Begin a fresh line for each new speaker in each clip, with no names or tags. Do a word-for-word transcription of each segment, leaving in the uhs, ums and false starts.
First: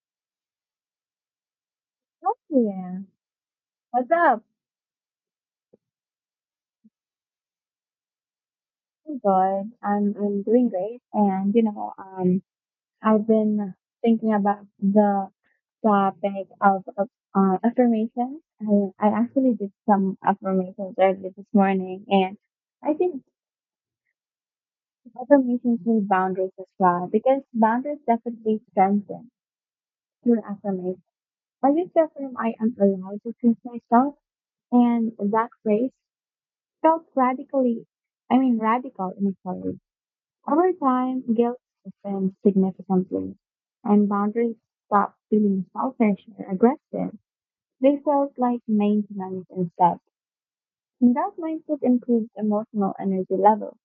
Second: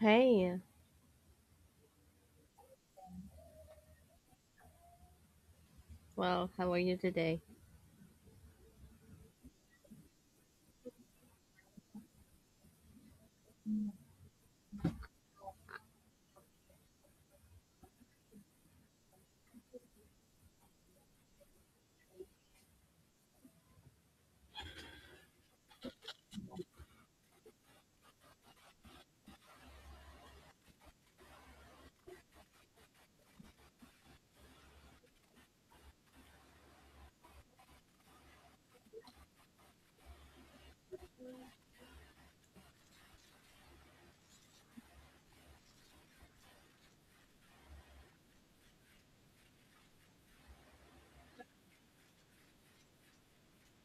Hey,
Oh, yeah. What's up?
well, how are you today?
I'm good. I'm I'm doing great. And you know, um, I've been thinking about the topic of, of uh, affirmations. I I actually did some affirmations earlier this morning, and I think affirmations need boundaries as well because boundaries definitely strengthen your affirmation. I used to affirm I am allowed to choose myself, and that phrase felt radically, I mean, radical in a way. Over time, guilt deepens significantly, and boundaries stop feeling selfish or aggressive. They felt like maintenance instead. And that mindset improves emotional energy levels.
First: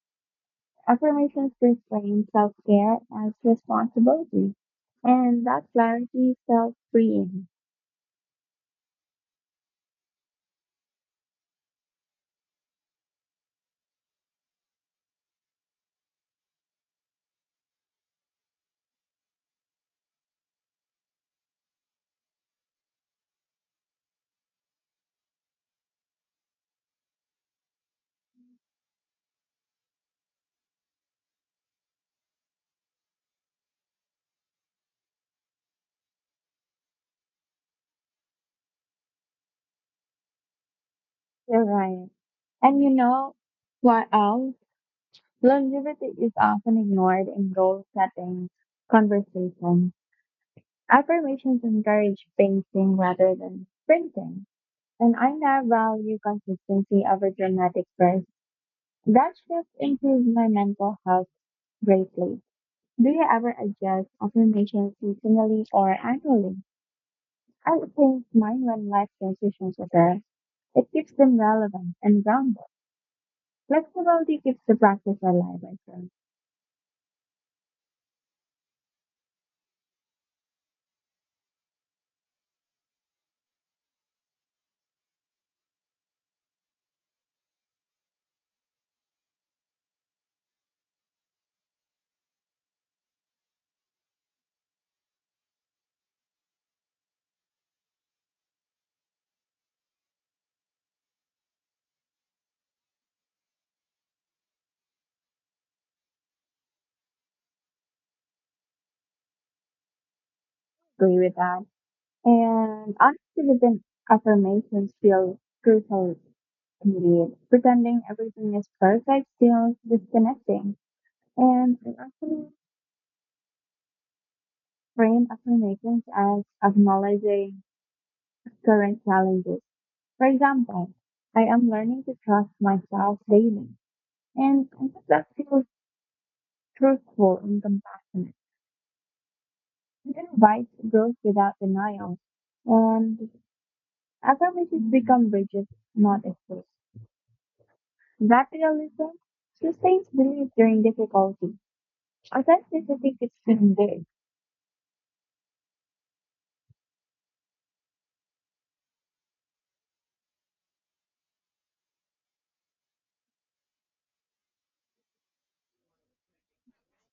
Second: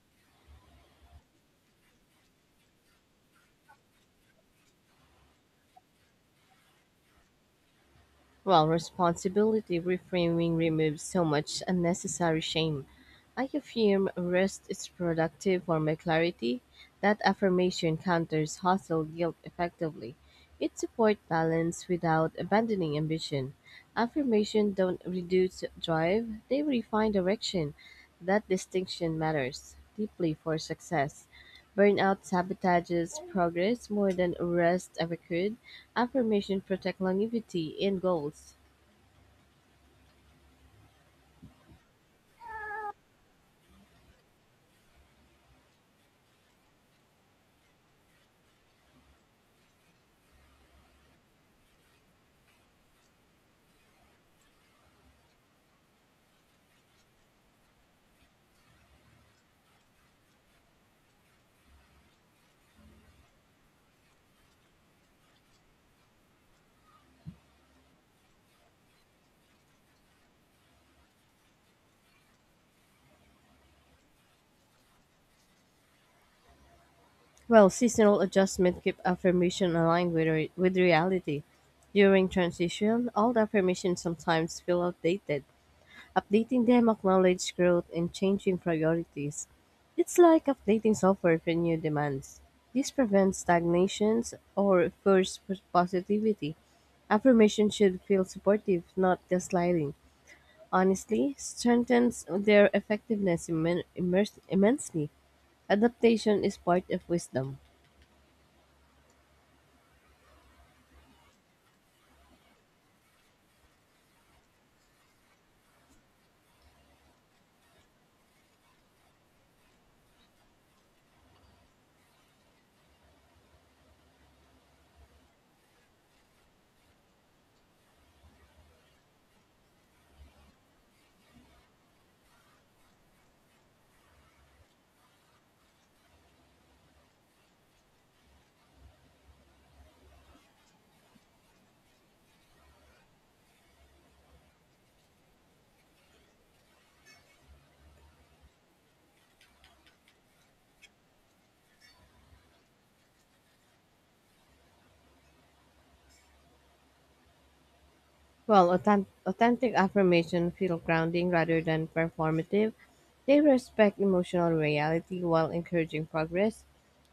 Affirmations reframe self care as responsibility, and that clarity felt freeing.
Well, responsibility reframing removes so much unnecessary shame. I affirm rest is productive for my clarity. That affirmation counters hustle guilt effectively. It supports balance without abandoning ambition. Affirmation don't reduce drive, they refine direction. That distinction matters deeply for success. Burnout sabotages progress more than rest ever could. Affirmation protect longevity in goals.
You're right. And you know what else? Longevity is often ignored in goal setting conversations. Affirmations encourage pacing rather than sprinting, and I now value consistency over dramatic bursts. That shift improves my mental health greatly. Do you ever adjust affirmations seasonally or annually? I change mine when life transitions occur. It keeps them relevant and grounded. Flexibility keeps the practice alive, I think.
Well, seasonal adjustment keep affirmation aligned with re- with reality. During transition, old affirmations sometimes feel outdated. Updating them acknowledge growth and changing priorities. It's like updating software for new demands. This prevents stagnations or forced pos- positivity. Affirmation should feel supportive, not gaslighting. Honestly, strengthens their effectiveness immen- immers- immensely. Adaptation is part of wisdom.
Agree with that. And honesty within affirmations feel crucial. Indeed, pretending everything is perfect feels disconnecting, and I actually frame affirmations as acknowledging current challenges. For example, I am learning to trust myself daily, and I think that feels truthful and compassionate. It invites growth without denial, and affirmations become bridges, not escapes. That realism sustains belief during difficulty. Authenticity keeps being
Well, authen- authentic affirmation feel grounding rather than performative. They respect emotional reality while encouraging progress.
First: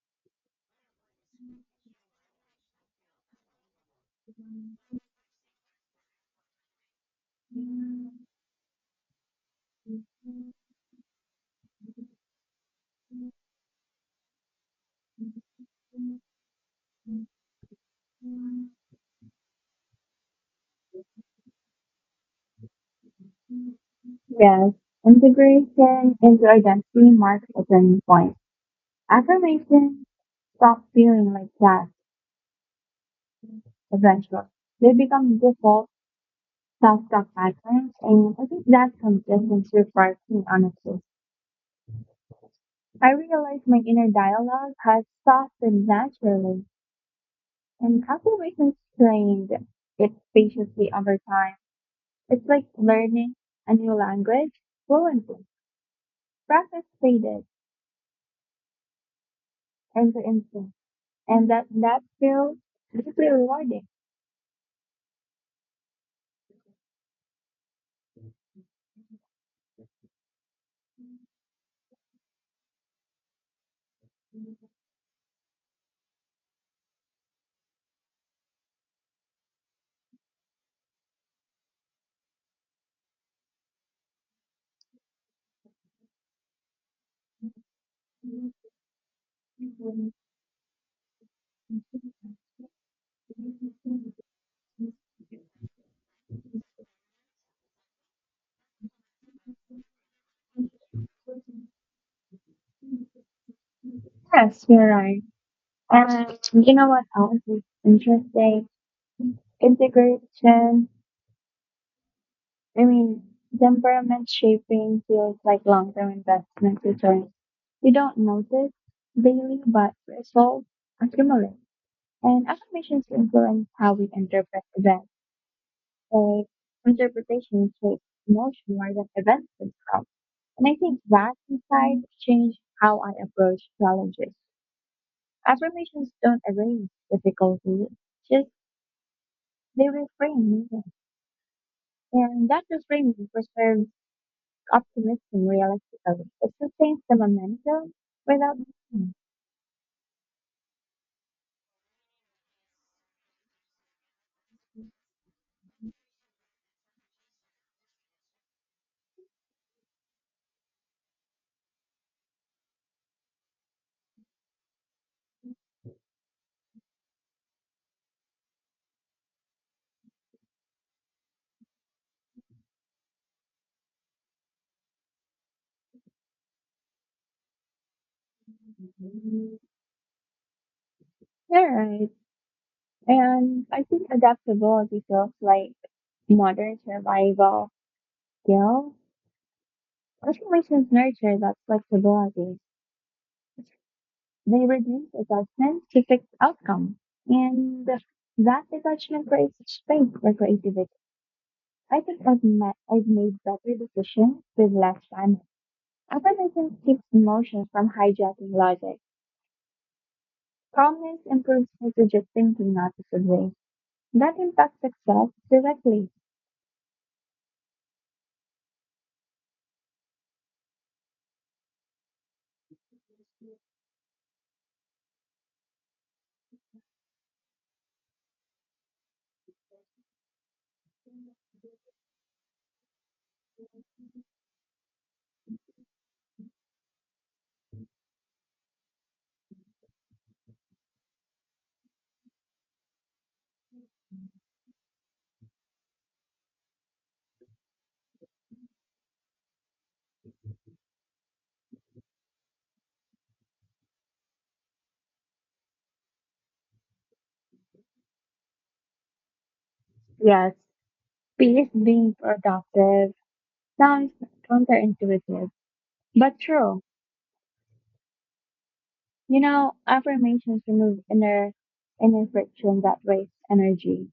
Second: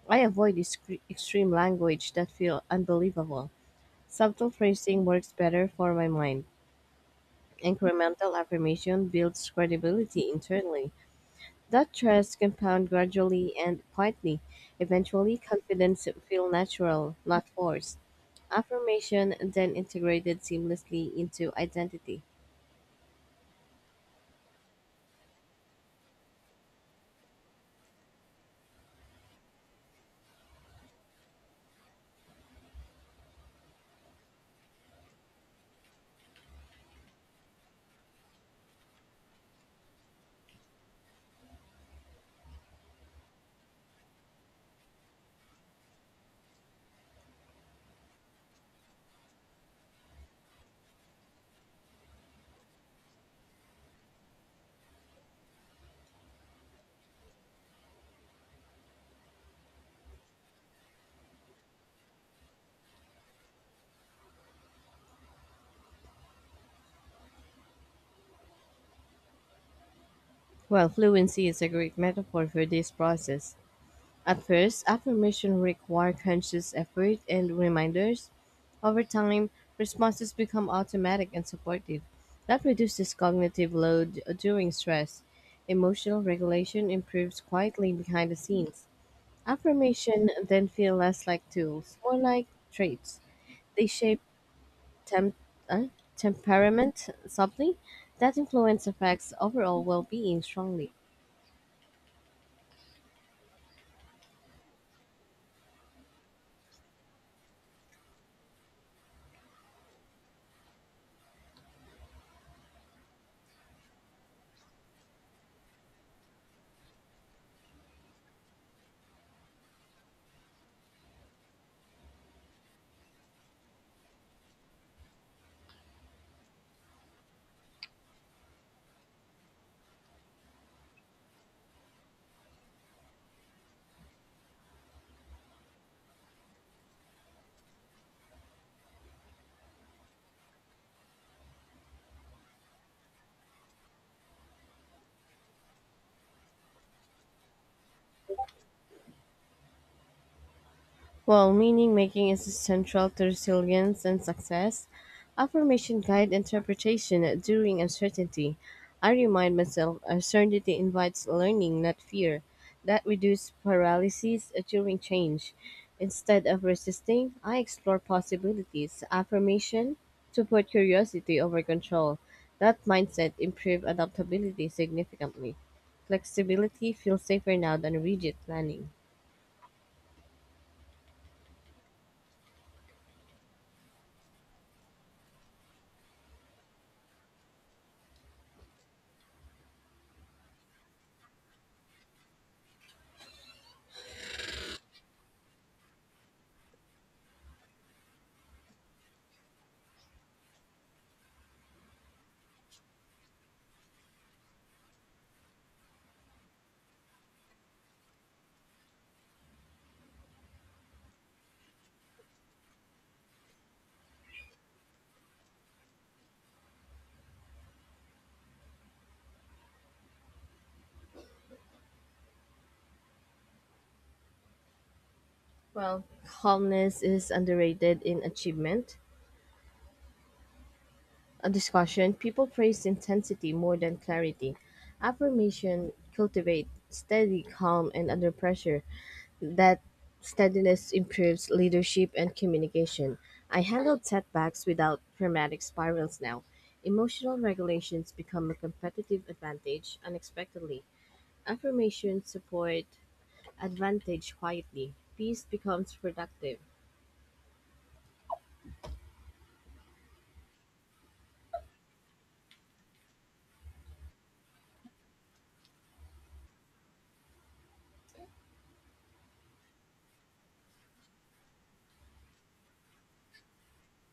I avoid discre- extreme language that feel unbelievable. Subtle phrasing works better for my mind.
big.
Incremental affirmation builds
Yes,
credibility internally. That trust compound gradually and quietly. Eventually, confidence feel natural, not forced. Affirmation then integrated seamlessly into identity.
integration into identity marks a turning point. Affirmations stop feeling like tasks eventually. They become default self-talk patterns, and I think that consistency requires me honesty. I realize my inner dialogue has softened naturally, and affirmations trained it patiently over time. It's like learning a new language fluently. Practice faded end to instinct, and that that feels deeply rewarding.
Well, fluency is a great metaphor for this process. At first, affirmation require conscious effort and reminders. Over time, responses become automatic and supportive. That reduces cognitive load during stress. Emotional regulation improves quietly behind the scenes. Affirmation then feel less like tools, more like traits. They shape temp- uh, temperament subtly. That influence affects overall well-being strongly.
Yes, you're right. And um, you know what else is interesting? Integration, I mean, temperament shaping feels like long term investment returns. You don't notice daily, but results accumulate. And affirmations influence how we interpret events. uh, Interpretation shapes emotion more than events themselves. And I think that insight changed how I approach challenges. Affirmations don't erase difficulty, just they reframe meaning. And that reframing preserves optimism realistically. It sustains the momentum without.
While meaning making is essential to resilience and success, affirmation guide interpretation during uncertainty. I remind myself uncertainty invites learning, not fear. That reduces paralysis uh, during change. Instead of resisting, I explore possibilities. Affirmation support curiosity over control. That mindset improves adaptability significantly. Flexibility feels safer now than rigid planning.
You're right. And I think adaptability feels like modern survival skill. Affirmations nurture that flexibility. They reduce attachment to fixed outcome, and that attachment creates space for creativity. I think I've, ma- I've made better decisions with less panic. Optimism keeps emotions from hijacking logic. Calmness improves strategic thinking, not disobeying. That impacts success directly.
Well, calmness is underrated in achievement. A discussion, people praise intensity more than clarity. Affirmation cultivate steady calm and under pressure. That steadiness improves leadership and communication. I handled setbacks without dramatic spirals now. Emotional regulations become a competitive advantage unexpectedly. Affirmations support advantage quietly. Peace becomes productive.
Yes, peace being productive sounds counterintuitive, but true. You know, affirmations remove inner inner friction that wastes energy.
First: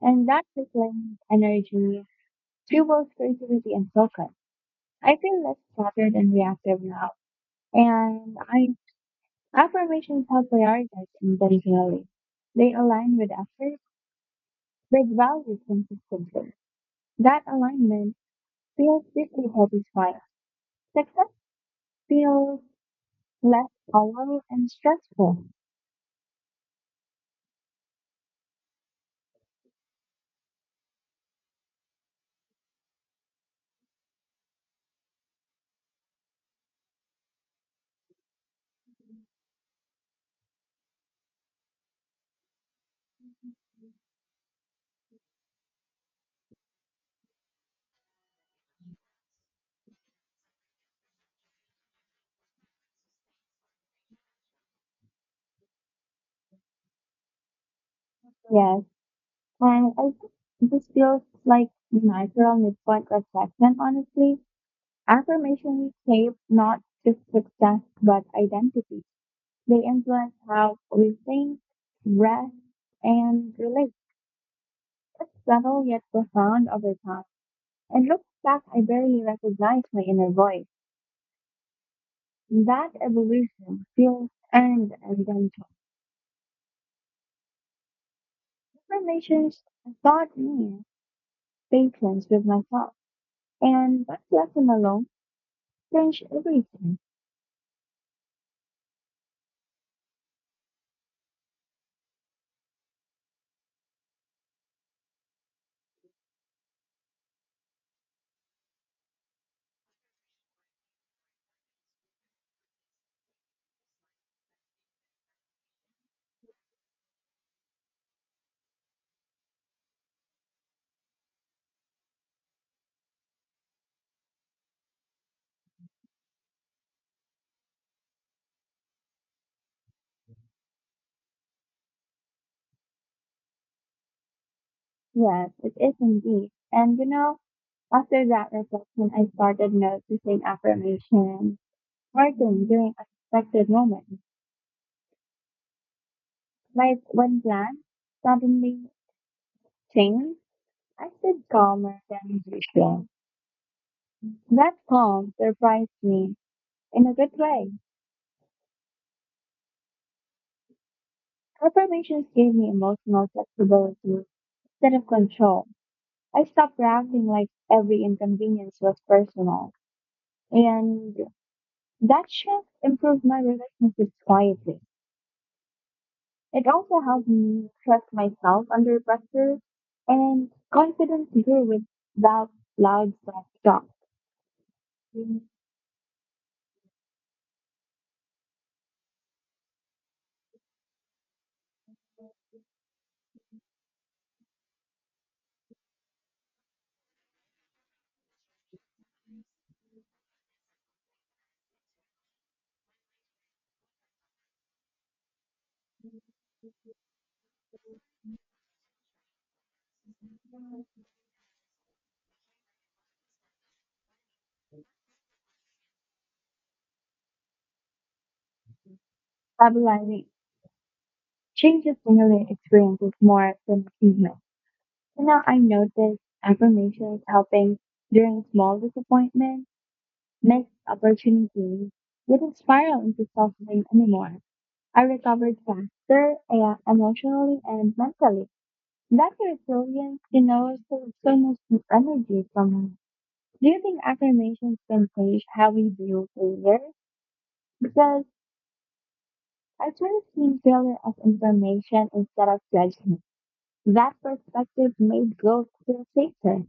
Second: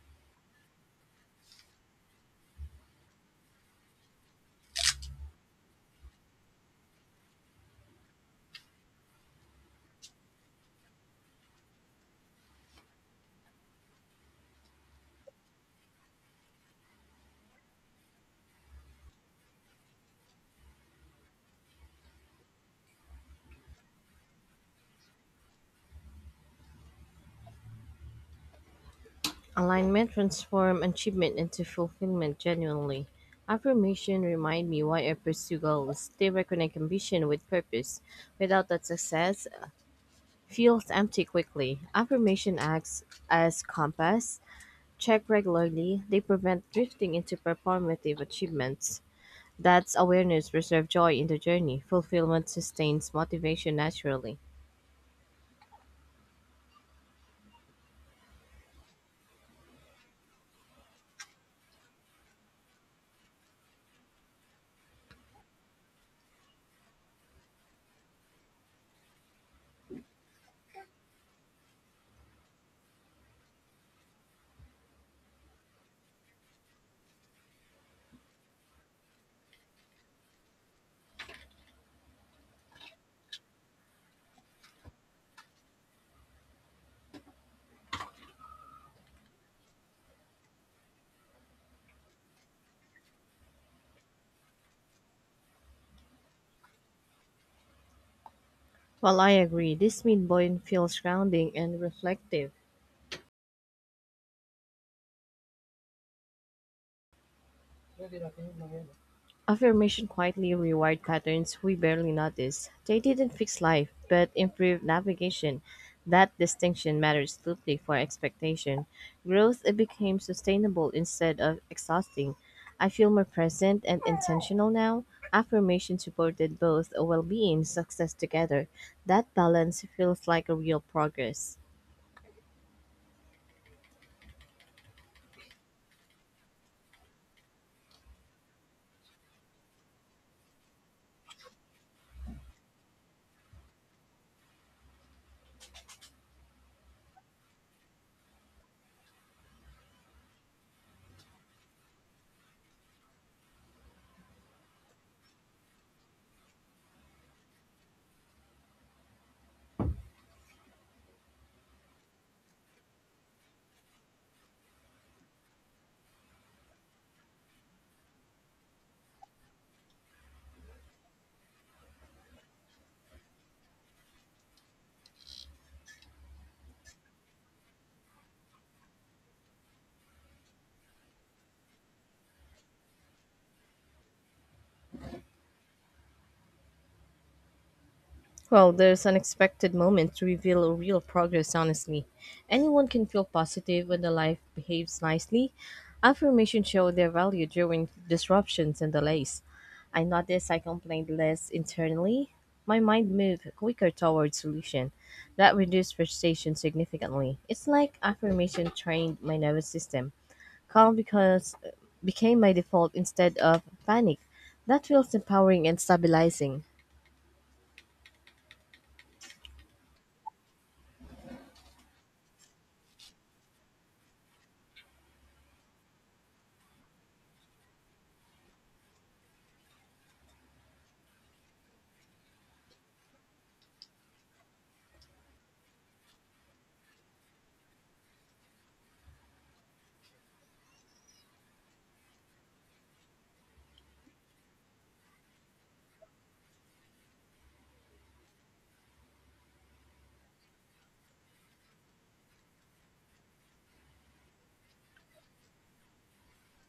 And that reclaimed energy fuels creativity and focus. I feel less cluttered and reactive now. And I affirmations help prioritize intentionally. They align with effort, with values consistently. That alignment feels deeply satisfying. Success feels less hollow and stressful.
Alignment transform achievement into fulfillment genuinely. Affirmation remind me why I pursue goals. They reconnect ambition with purpose. Without that success feels empty quickly. Affirmation acts as compass. Check regularly. They prevent drifting into performative achievements. That's awareness preserve joy in the journey. Fulfillment sustains motivation naturally.
Yes. And I think this feels like natural midpoint reflection, honestly. Affirmations shape not just success, but identity. They influence how we think, rest, and relate. It's subtle yet profound over time. And looking back, I barely recognize my inner voice. That evolution feels earned and gentle. Affirmations taught me patience with myself, and that lesson alone changed everything.
While I agree, this midpoint feels grounding and reflective. Affirmation quietly rewired patterns we barely notice. They didn't fix life, but improved navigation. That distinction matters deeply for expectation. Growth it became sustainable instead of exhausting. I feel more present and intentional now. Affirmation supported both well being and success together. That balance feels like a real progress.
Yes, it is indeed. And you know, after that reflection, I started noticing affirmation working during unexpected moments. Like when plans suddenly changed, I stayed calmer than usual. That calm surprised me in a good way. Affirmations gave me emotional flexibility instead of control. I stopped reacting like every inconvenience was personal. And that shift improved my relationships quietly. It also helped me trust myself under pressure and confidence grew without loud self talk.
Well, there's unexpected moments to reveal real progress, honestly. Anyone can feel positive when the life behaves nicely. Affirmations show their value during disruptions and delays. I noticed I complained less internally. My mind moved quicker toward solution. That reduced frustration significantly. It's like affirmation trained my nervous system. Calm because became my default instead of panic. That feels empowering and stabilizing.
Stabilizing changes similar experiences more than achievements. So now I notice affirmations helping during small disappointment, missed opportunities didn't spiral into self blame anymore. I recovered faster uh, emotionally and mentally. That resilience, you know, saves so much energy from. Do you think affirmations can change how we view failure? Because I started seeing failure as information instead of judgment. That perspective made growth feel safer.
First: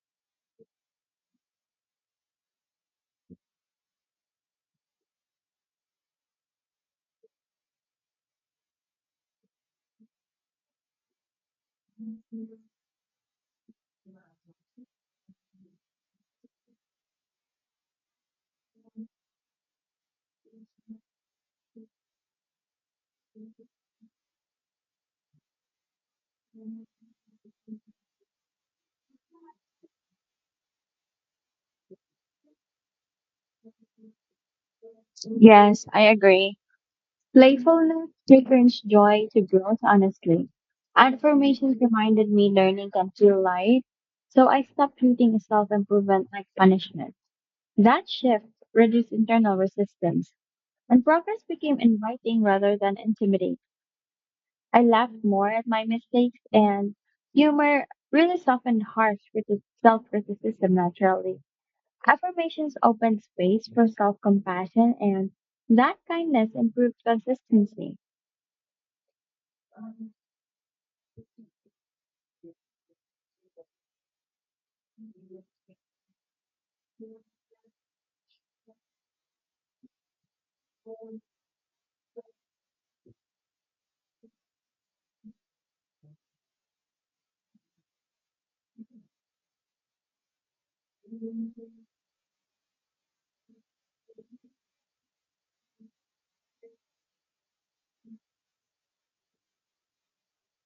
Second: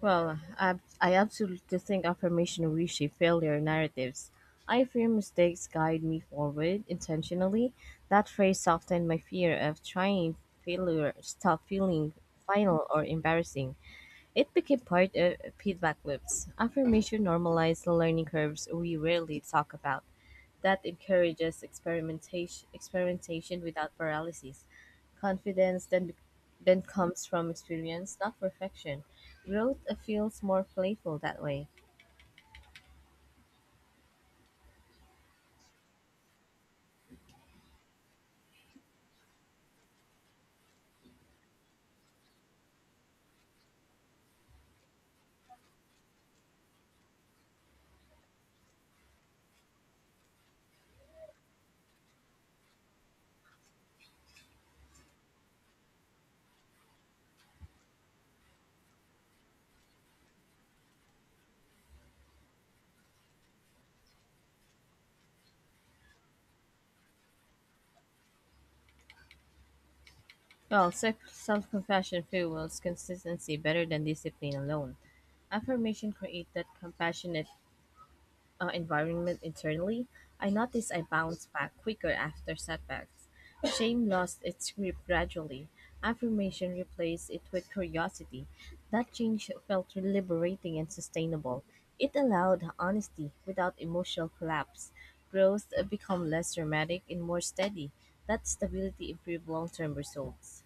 Well, I, I absolutely think affirmation reshape failure narratives. I fear mistakes guide me forward intentionally. That phrase softened my fear of trying failure, stop feeling final or embarrassing. It became part of feedback loops. Affirmation normalized the learning curves we rarely talk about that encourages experimentation, experimentation without paralysis. Confidence then, then comes from experience, not perfection. Growth uh, feels more playful that way.
Yes, I agree. Playfulness returns joy to growth, honestly. Affirmations reminded me learning can feel light, so I stopped treating self-improvement like punishment. That shift reduced internal resistance, and progress became inviting rather than intimidating. I laughed more at my mistakes, and humor really softened harsh self criticism naturally. Affirmations opened space for self compassion, and that kindness improved consistency.
Well, self compassion fuels consistency better than discipline alone. Affirmation creates that compassionate uh, environment internally, I noticed I bounced back quicker after setbacks. Shame lost its grip gradually. Affirmation replaced it with curiosity. That change felt liberating and sustainable. It allowed honesty without emotional collapse. Growth uh, become less dramatic and more steady. That stability improved long-term results.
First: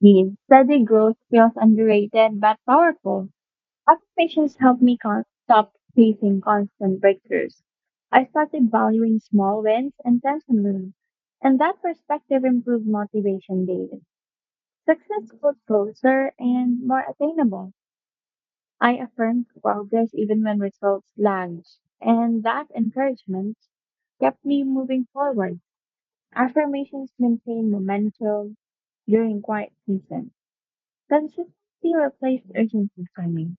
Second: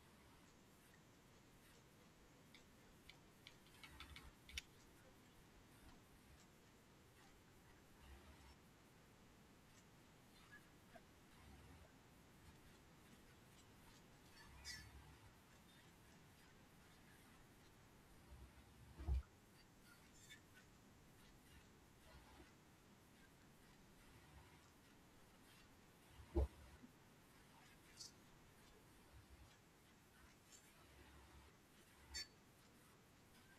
The steady growth feels underrated but powerful. Affirmations help me con- stop chasing constant breakthroughs. I started valuing small wins intentionally, and that perspective improved motivation daily. Success felt closer and more attainable. I affirmed progress even when results lagged, and that encouragement kept me moving forward. Affirmations maintain momentum during quiet seasons. Consistency replaced urgency for me.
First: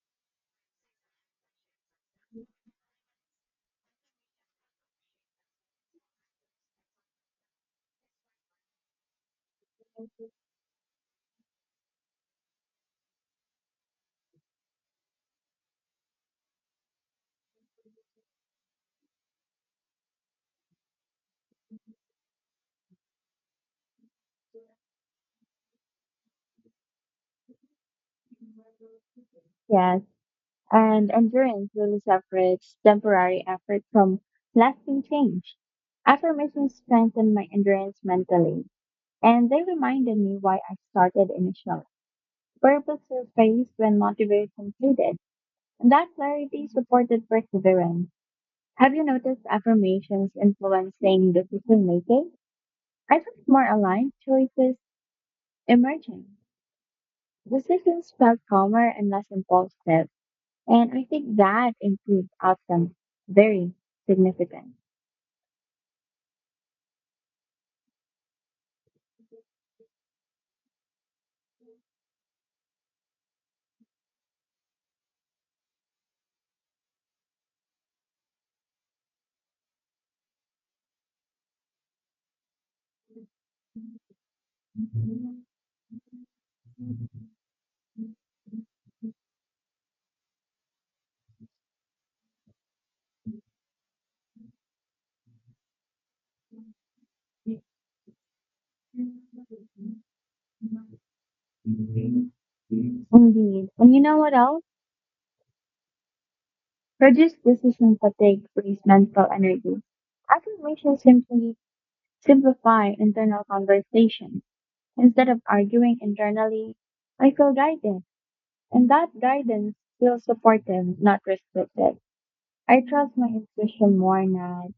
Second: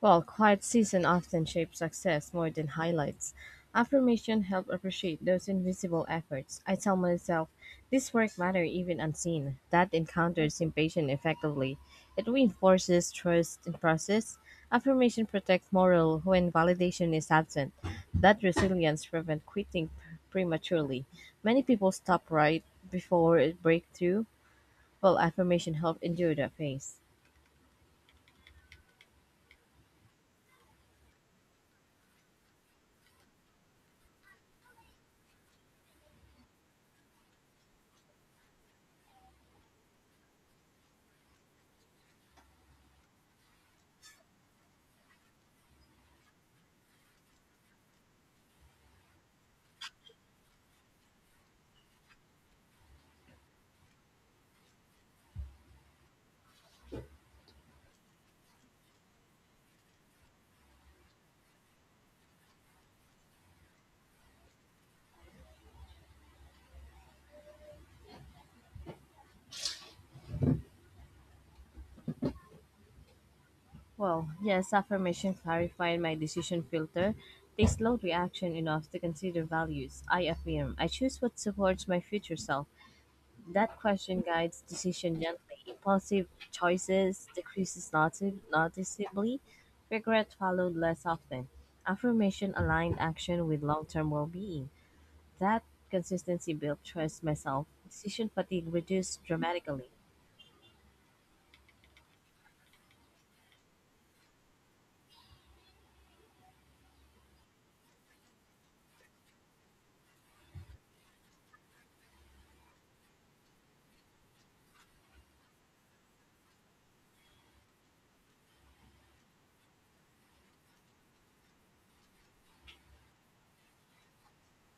While quiet season often shapes success more than highlights, affirmation help appreciate those invisible efforts. I tell myself, this work matter even unseen. That encounters impatient effectively. It reinforces trust in process. Affirmation protects morale when validation is absent. That resilience prevents quitting pr- prematurely. Many people stop right before it breakthrough, while affirmation help endure that phase.
Yes, and endurance really separates temporary effort from lasting change. Affirmations strengthened my endurance mentally, and they reminded me why I started initially. Purpose surfaced when motivation faded, and that clarity supported perseverance. Have you noticed affirmations influencing decision making? I felt more aligned, choices emerging. Decisions felt calmer and less impulsive, and I think that improved outcomes very significant.
Well, yes, affirmation clarified my decision filter. They slowed reaction enough to consider values. I affirm. I choose what supports my future self. That question guides decision gently. Impulsive choices decreases noti- noticeably. Regret followed less often. Affirmation aligned action with long-term well-being. That consistency built trust myself. Decision fatigue reduced dramatically.
Indeed. And you know what else? Reduce decision fatigue, raise mental energy. Affirmations simply simplify internal conversation. Instead of arguing internally, I feel guided, and that guidance feels supportive, not restrictive. I trust my intuition more now,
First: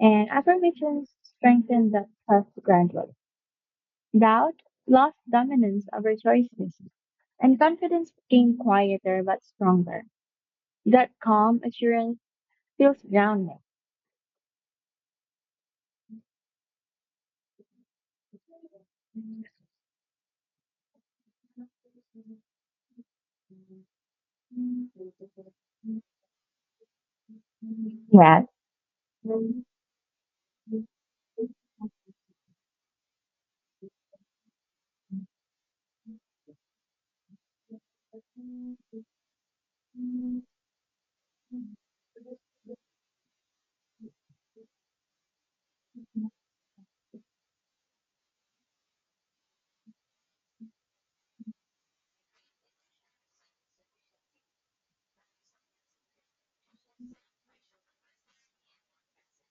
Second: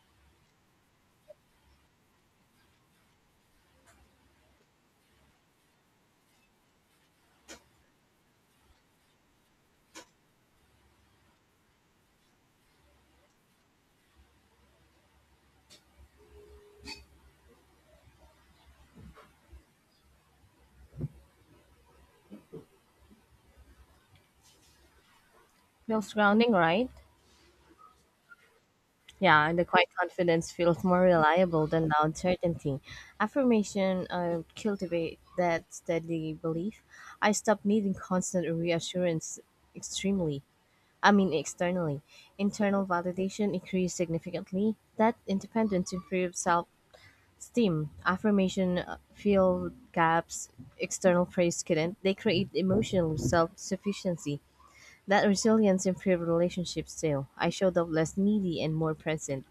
and affirmations strengthen that trust gradually. Doubt lost dominance over choices, and confidence became quieter but stronger. That calm assurance feels grounding.
Feels grounding, right?
Yeah.
Yeah, the quiet confidence feels more reliable than loud certainty. Affirmation uh, cultivate that steady belief. I stop needing constant reassurance extremely. I mean externally. Internal validation increased significantly. That independence improves self-esteem. Affirmation uh, fill gaps external praise couldn't. They create emotional self-sufficiency. That resilience improved relationships too. I showed up less needy and more present.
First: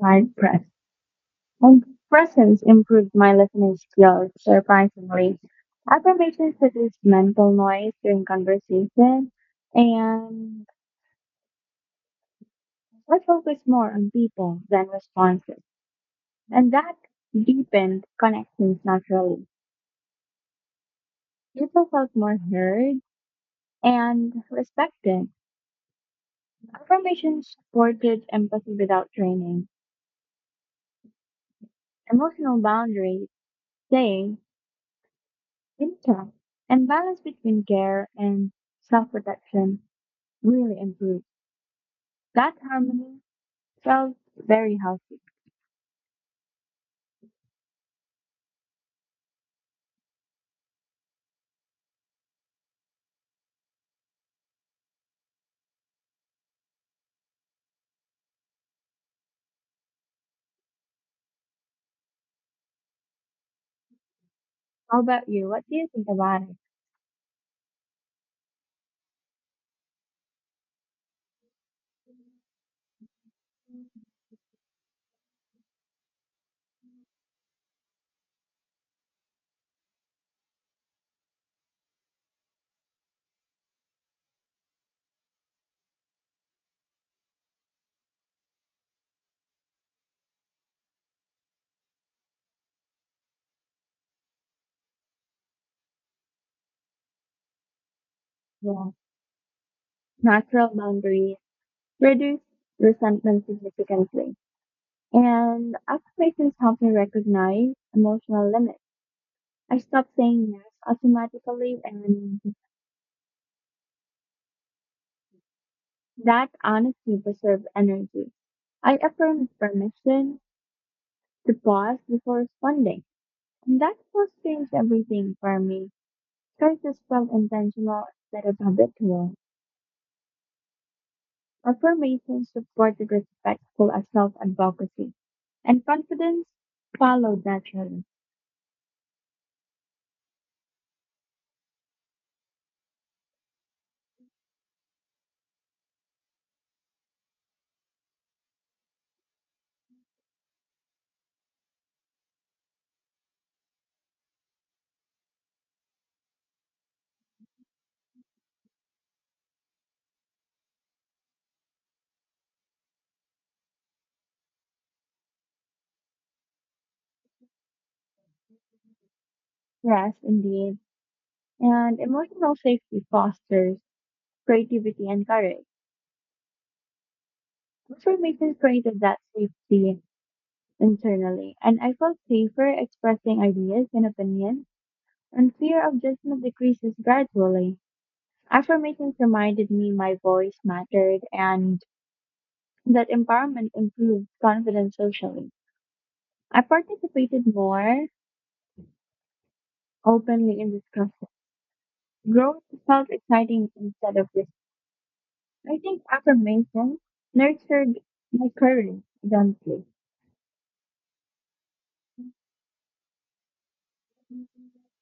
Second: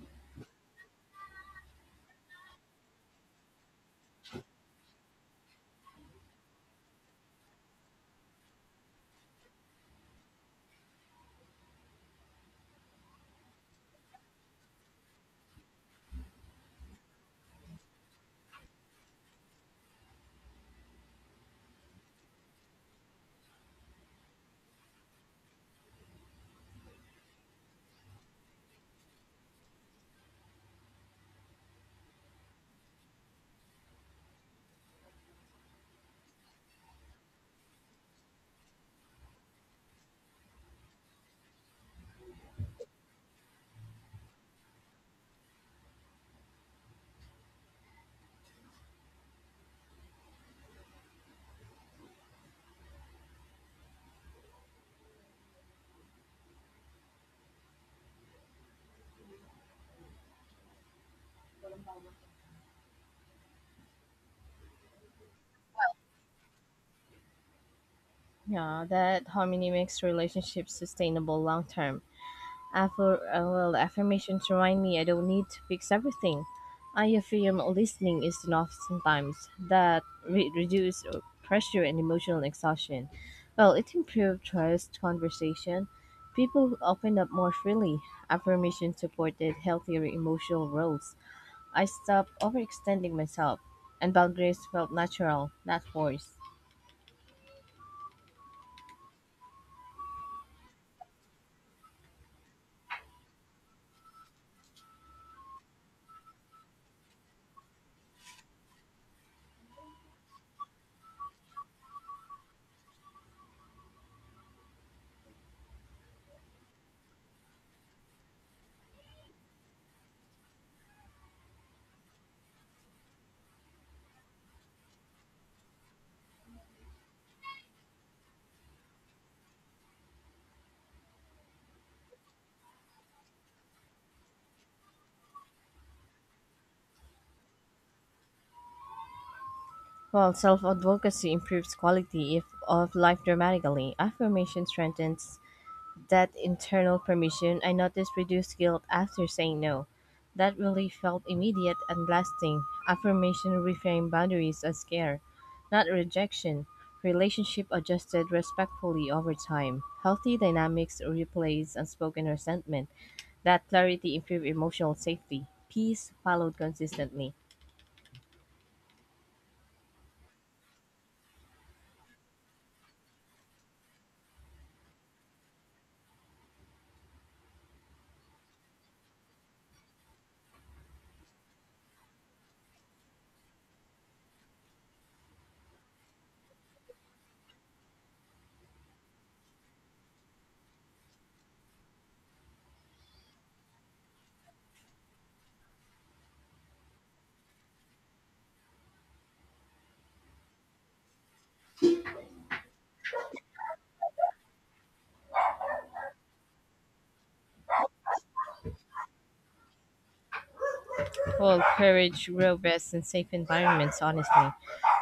Hard press. And presence improved my listening skills surprisingly. Affirmations reduce mental noise during conversation, and I focus more on people than responses. And that deepened connections naturally. People felt more heard and respected. Affirmation supported empathy without training, emotional boundaries staying intact, and balance between care and self protection really improved. That harmony felt very healthy. How about you? What do you think about it?
Yeah, that harmony makes relationships sustainable long term. Affir- uh, well, affirmations remind me I don't need to fix everything. I affirm listening is enough sometimes. That re- reduces pressure and emotional exhaustion. Well, it improves trust, conversation. People open up more freely. Affirmation supported healthier emotional growth. I stopped overextending myself, and boundaries felt natural, not forced.
Yeah. Natural boundaries reduce resentment significantly. And affirmations help me recognize emotional limits. I stop saying yes automatically and that honesty preserves energy. I affirmed permission to pause before responding, and that pause changed everything for me. Choices felt intentional instead of habitual. Affirmation supported respectful self advocacy, and confidence followed naturally.
While self advocacy improves quality if, of life dramatically. Affirmation strengthens that internal permission. I noticed reduced guilt after saying no. That relief felt immediate and lasting. Affirmation reframed boundaries as care, not rejection. Relationship adjusted respectfully over time. Healthy dynamics replace unspoken resentment. That clarity improved emotional safety. Peace followed consistently.
Rest, indeed, and emotional safety fosters creativity and courage. Affirmations created that safety internally, and I felt safer expressing ideas and opinions, and fear of judgment decreases gradually. Affirmations reminded me my voice mattered and that empowerment improved confidence socially. I participated more openly in discussion. Growth felt exciting instead of risky. I think affirmations nurtured my courage gently.
Well, courage, robust, and safe environments, honestly.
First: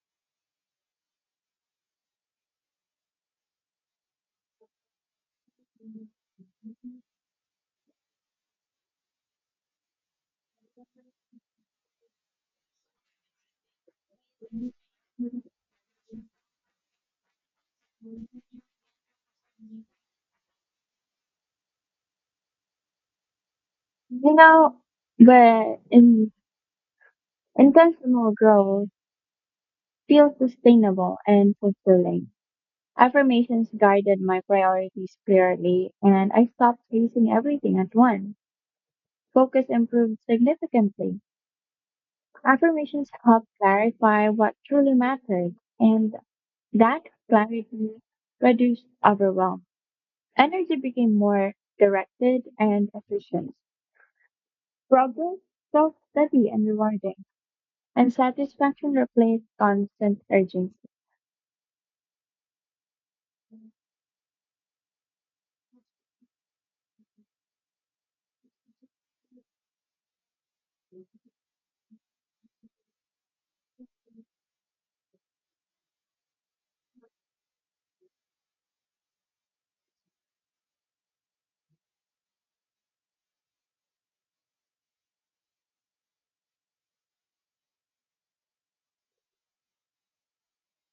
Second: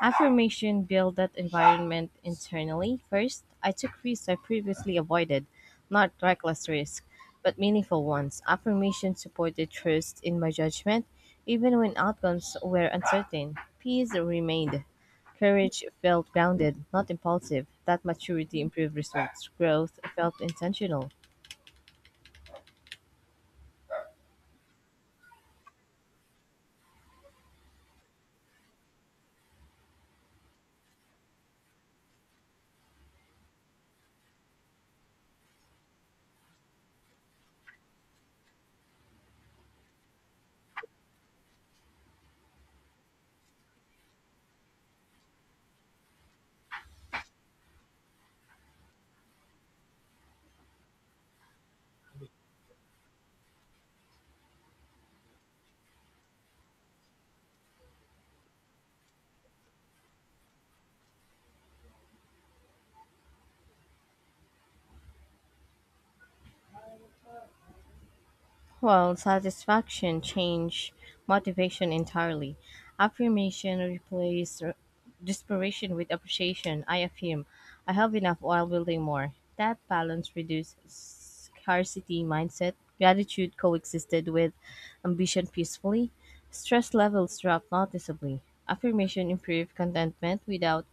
Affirmation build that environment internally. First, I took risks I previously avoided, not reckless risk, but meaningful ones. Affirmation supported trust in my judgment, even when outcomes were uncertain. Peace remained. Courage felt grounded, not impulsive. That maturity improved results. Growth felt intentional.
You know, but in, intentional growth feels sustainable and fulfilling. Affirmations guided my priorities clearly, and I stopped chasing everything at once. Focus improved significantly. Affirmations help clarify what truly matters, and that clarity reduced overwhelm. Energy became more directed and efficient. Progress felt steady and rewarding. And satisfaction replaced constant urgency.
Well, satisfaction change motivation entirely. Affirmation replace r- desperation with appreciation. I affirm, I have enough while building more. That balance reduced scarcity mindset. Gratitude coexisted with ambition peacefully. Stress levels dropped noticeably. Affirmation improved contentment without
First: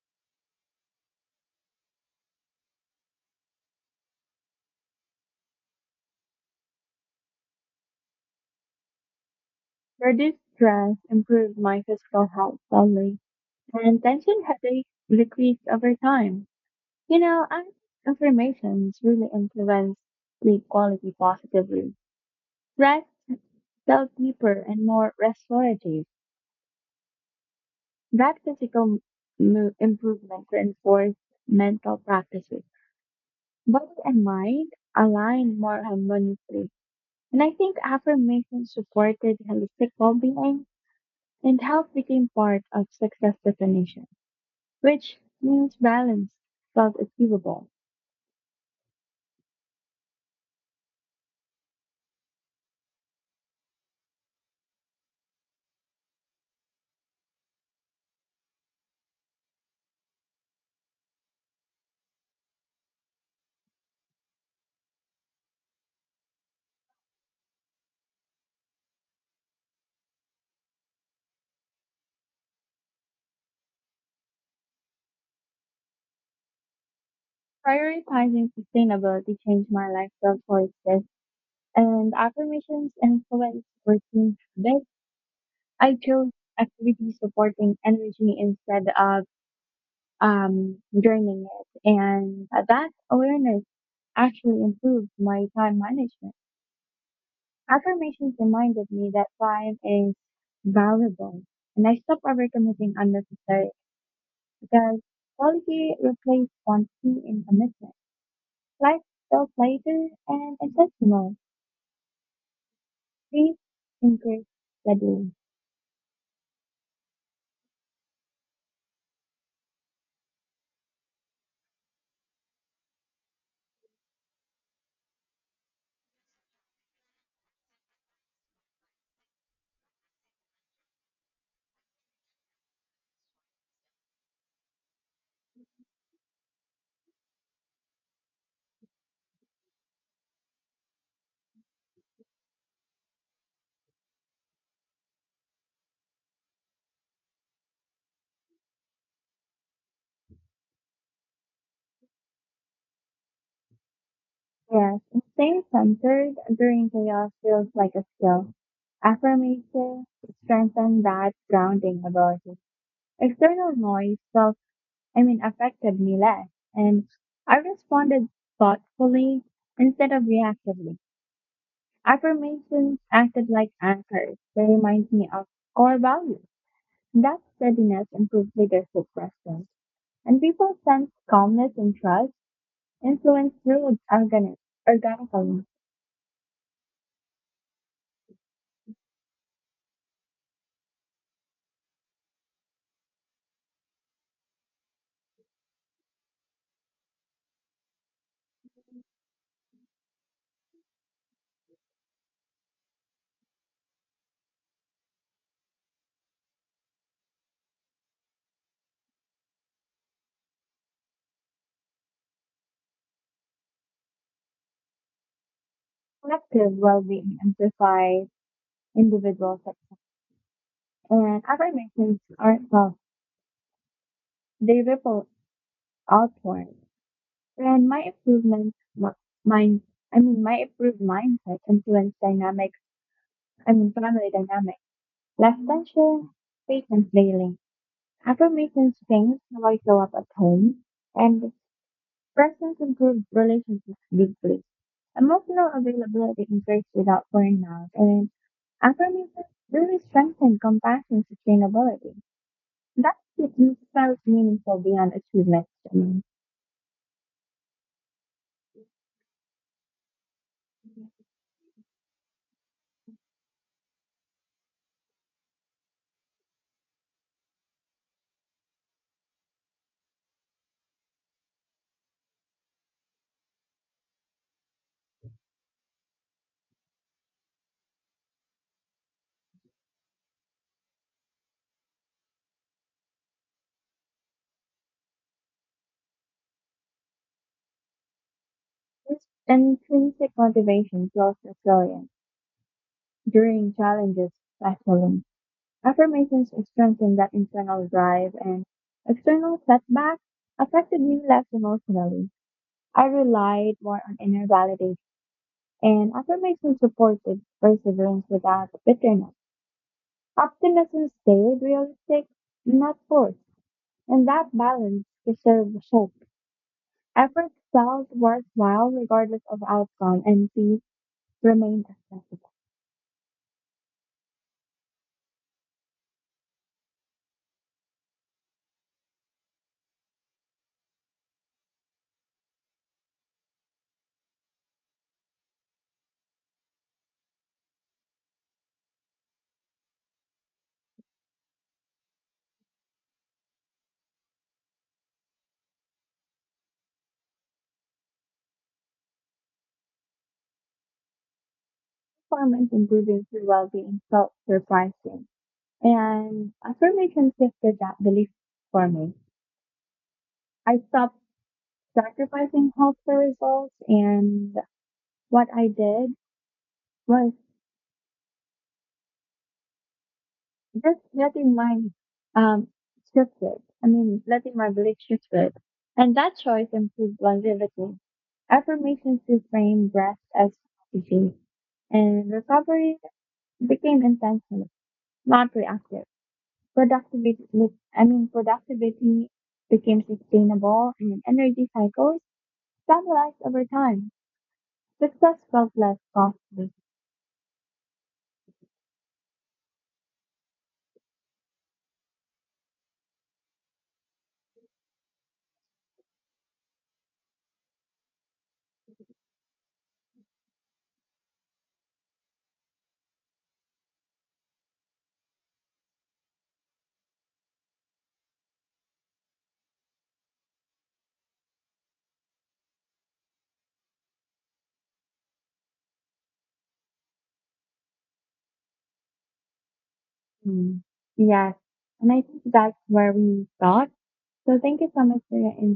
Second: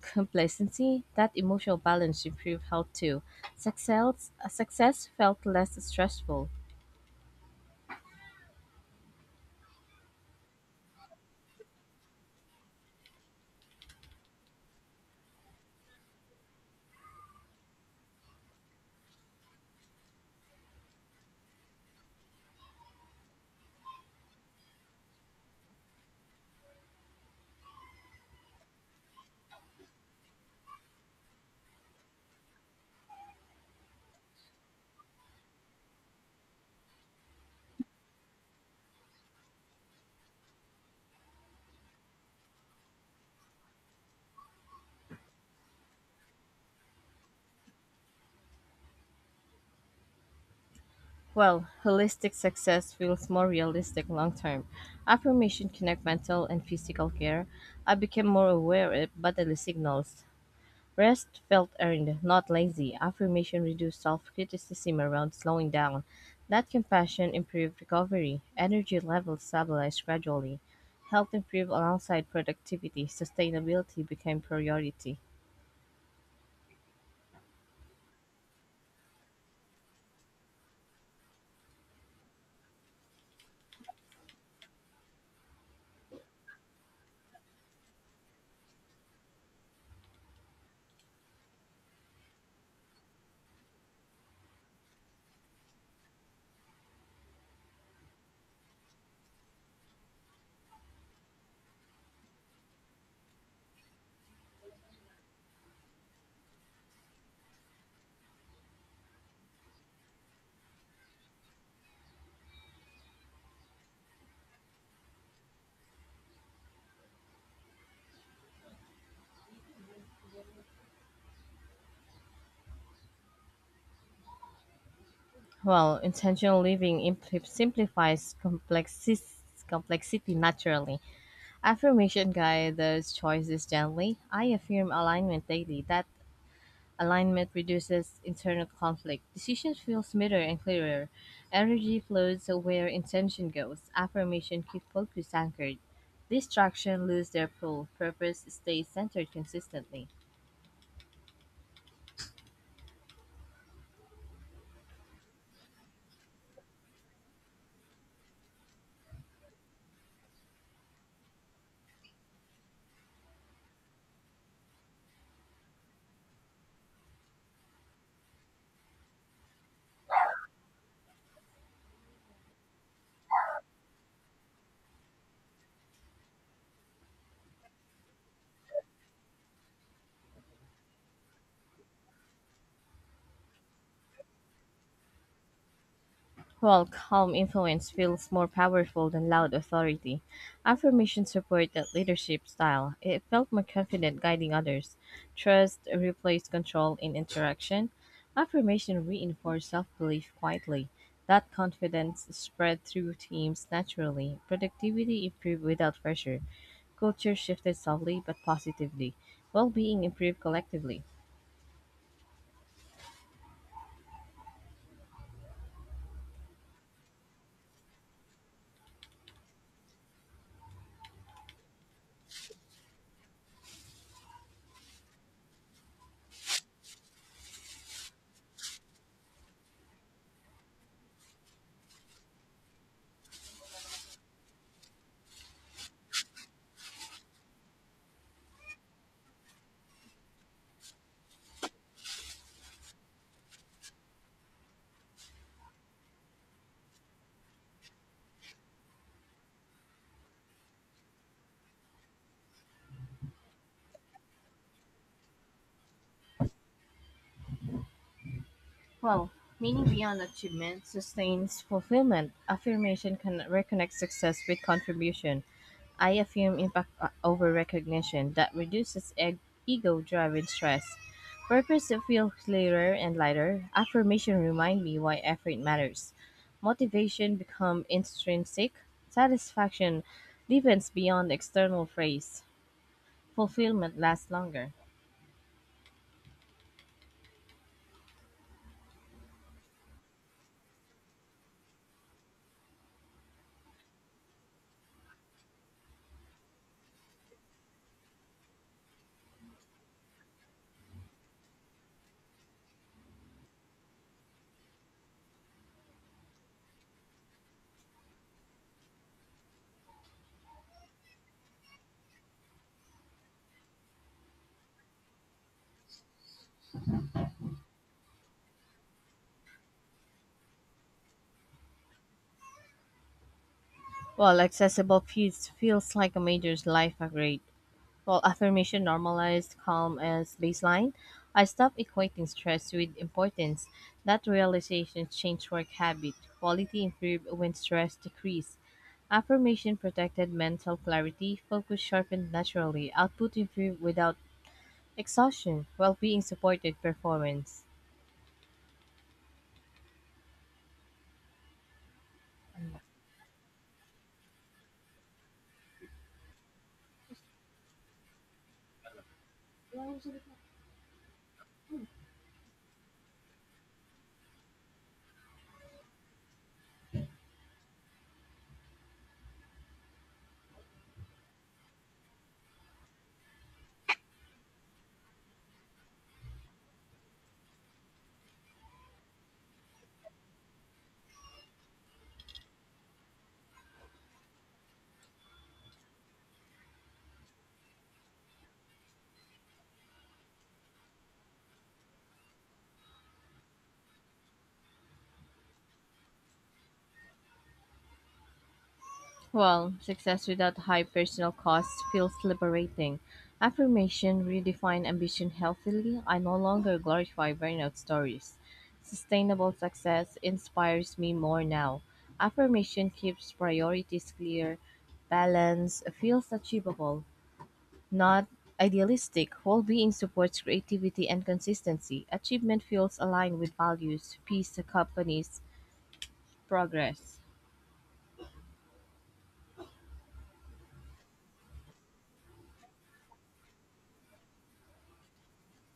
complacency. That emotional balance improved health too. Success, success felt less stressful.
Reduced stress improved my physical health slowly, and tension headaches decreased over time. You know, I think affirmations really influence sleep quality positively. Rest felt deeper and more restorative. That physical mo- improvement reinforced mental practices. Body and mind aligned more harmoniously. And I think affirmations supported holistic well being and health became part of success definition, which means balance felt achievable.
Well, holistic success feels more realistic long term. Affirmation connect mental and physical care. I became more aware of bodily signals. Rest felt earned, not lazy. Affirmation reduced self criticism around slowing down. That compassion improved recovery. Energy levels stabilized gradually. Health improved alongside productivity. Sustainability became priority.
Prioritizing sustainability changed my lifestyle choices and affirmations influenced working habits. I chose activities supporting energy instead of um, draining it, and that awareness actually improved my time management. Affirmations reminded me that time is valuable, and I stopped overcommitting unnecessarily, because quality replaced quantity in commitment. Life felt lighter and intentional. Peace increased steadily.
Well, intentional living impl- simplifies complexis- complexity naturally. Affirmation guide those choices gently. I affirm alignment daily. That alignment reduces internal conflict. Decisions feel smoother and clearer. Energy flows where intention goes. Affirmation keep focus anchored. Distraction lose their pull. Purpose stays centered consistently.
Yes, and staying centered during chaos feels like a skill. Affirmations strengthen that grounding ability. External noise felt, I mean, affected me less, and I responded thoughtfully instead of reactively. Affirmations acted like anchors. They remind me of core values. That steadiness improves leadership presence, and people sense calmness and trust. Influence builds organic, organically
While calm influence feels more powerful than loud authority, affirmation support that leadership style. It felt more confident guiding others. Trust replaced control in interaction. Affirmation reinforced self-belief quietly. That confidence spread through teams naturally. Productivity improved without pressure. Culture shifted subtly but positively. Well-being improved collectively.
collective well-being and amplifies individual success. And affirmations aren't self; they ripple outward. And my improvement, what- mind, I mean, my improved mindset influence dynamics. I mean, family dynamics, less tension, patience daily. Affirmations change how I show up at home, and presence improved relationships deeply. Emotional availability increased without burnout, and affirmations really strengthen compassion sustainability. That keeps felt meaningful beyond achievement.
Well, meaning beyond achievement sustains fulfillment. Affirmation can reconnect success with contribution. I affirm impact o- over recognition that reduces e- ego driven stress. Purpose to feel clearer and lighter. Affirmation remind me why effort matters. Motivation become intrinsic. Satisfaction deepens beyond external praise. Fulfillment lasts longer.
This intrinsic motivation builds resilience during challenges, especially. Affirmations strengthen that internal drive, and external setbacks affected me less emotionally. I relied more on inner validation. And affirmation supported perseverance without bitterness. Optimism stayed realistic, not forced, and that balance preserved hope. Effort felt worthwhile regardless of outcome, and peace remained accessible.
Well, accessible feeds feels like a major life upgrade. While affirmation normalized calm as baseline, I stopped equating stress with importance. That realization changed work habit. Quality improved when stress decreased. Affirmation protected mental clarity, focus sharpened naturally, output improved without exhaustion, well being supported performance.
Performance improving through well-being felt surprising. And affirmation shifted that belief for me. I stopped sacrificing hope for results, and what I did was just letting my um shift it. I mean, letting my belief shift it. And that choice improves longevity. Affirmations reframe rest as strategy, and recovery became intentional, not reactive. Productivity, I mean, Productivity became sustainable, and energy cycles stabilized over time. Success felt less costly.
Well, success without high personal costs feels liberating. Affirmation redefine ambition healthily. I no longer glorify burnout stories. Sustainable success inspires me more now. Affirmation keeps priorities clear. Balance feels achievable, not idealistic. Well being supports creativity and consistency. Achievement feels aligned with values, peace accompanies progress.
Mm. Yes, and I think that's where we start. So thank you so much for your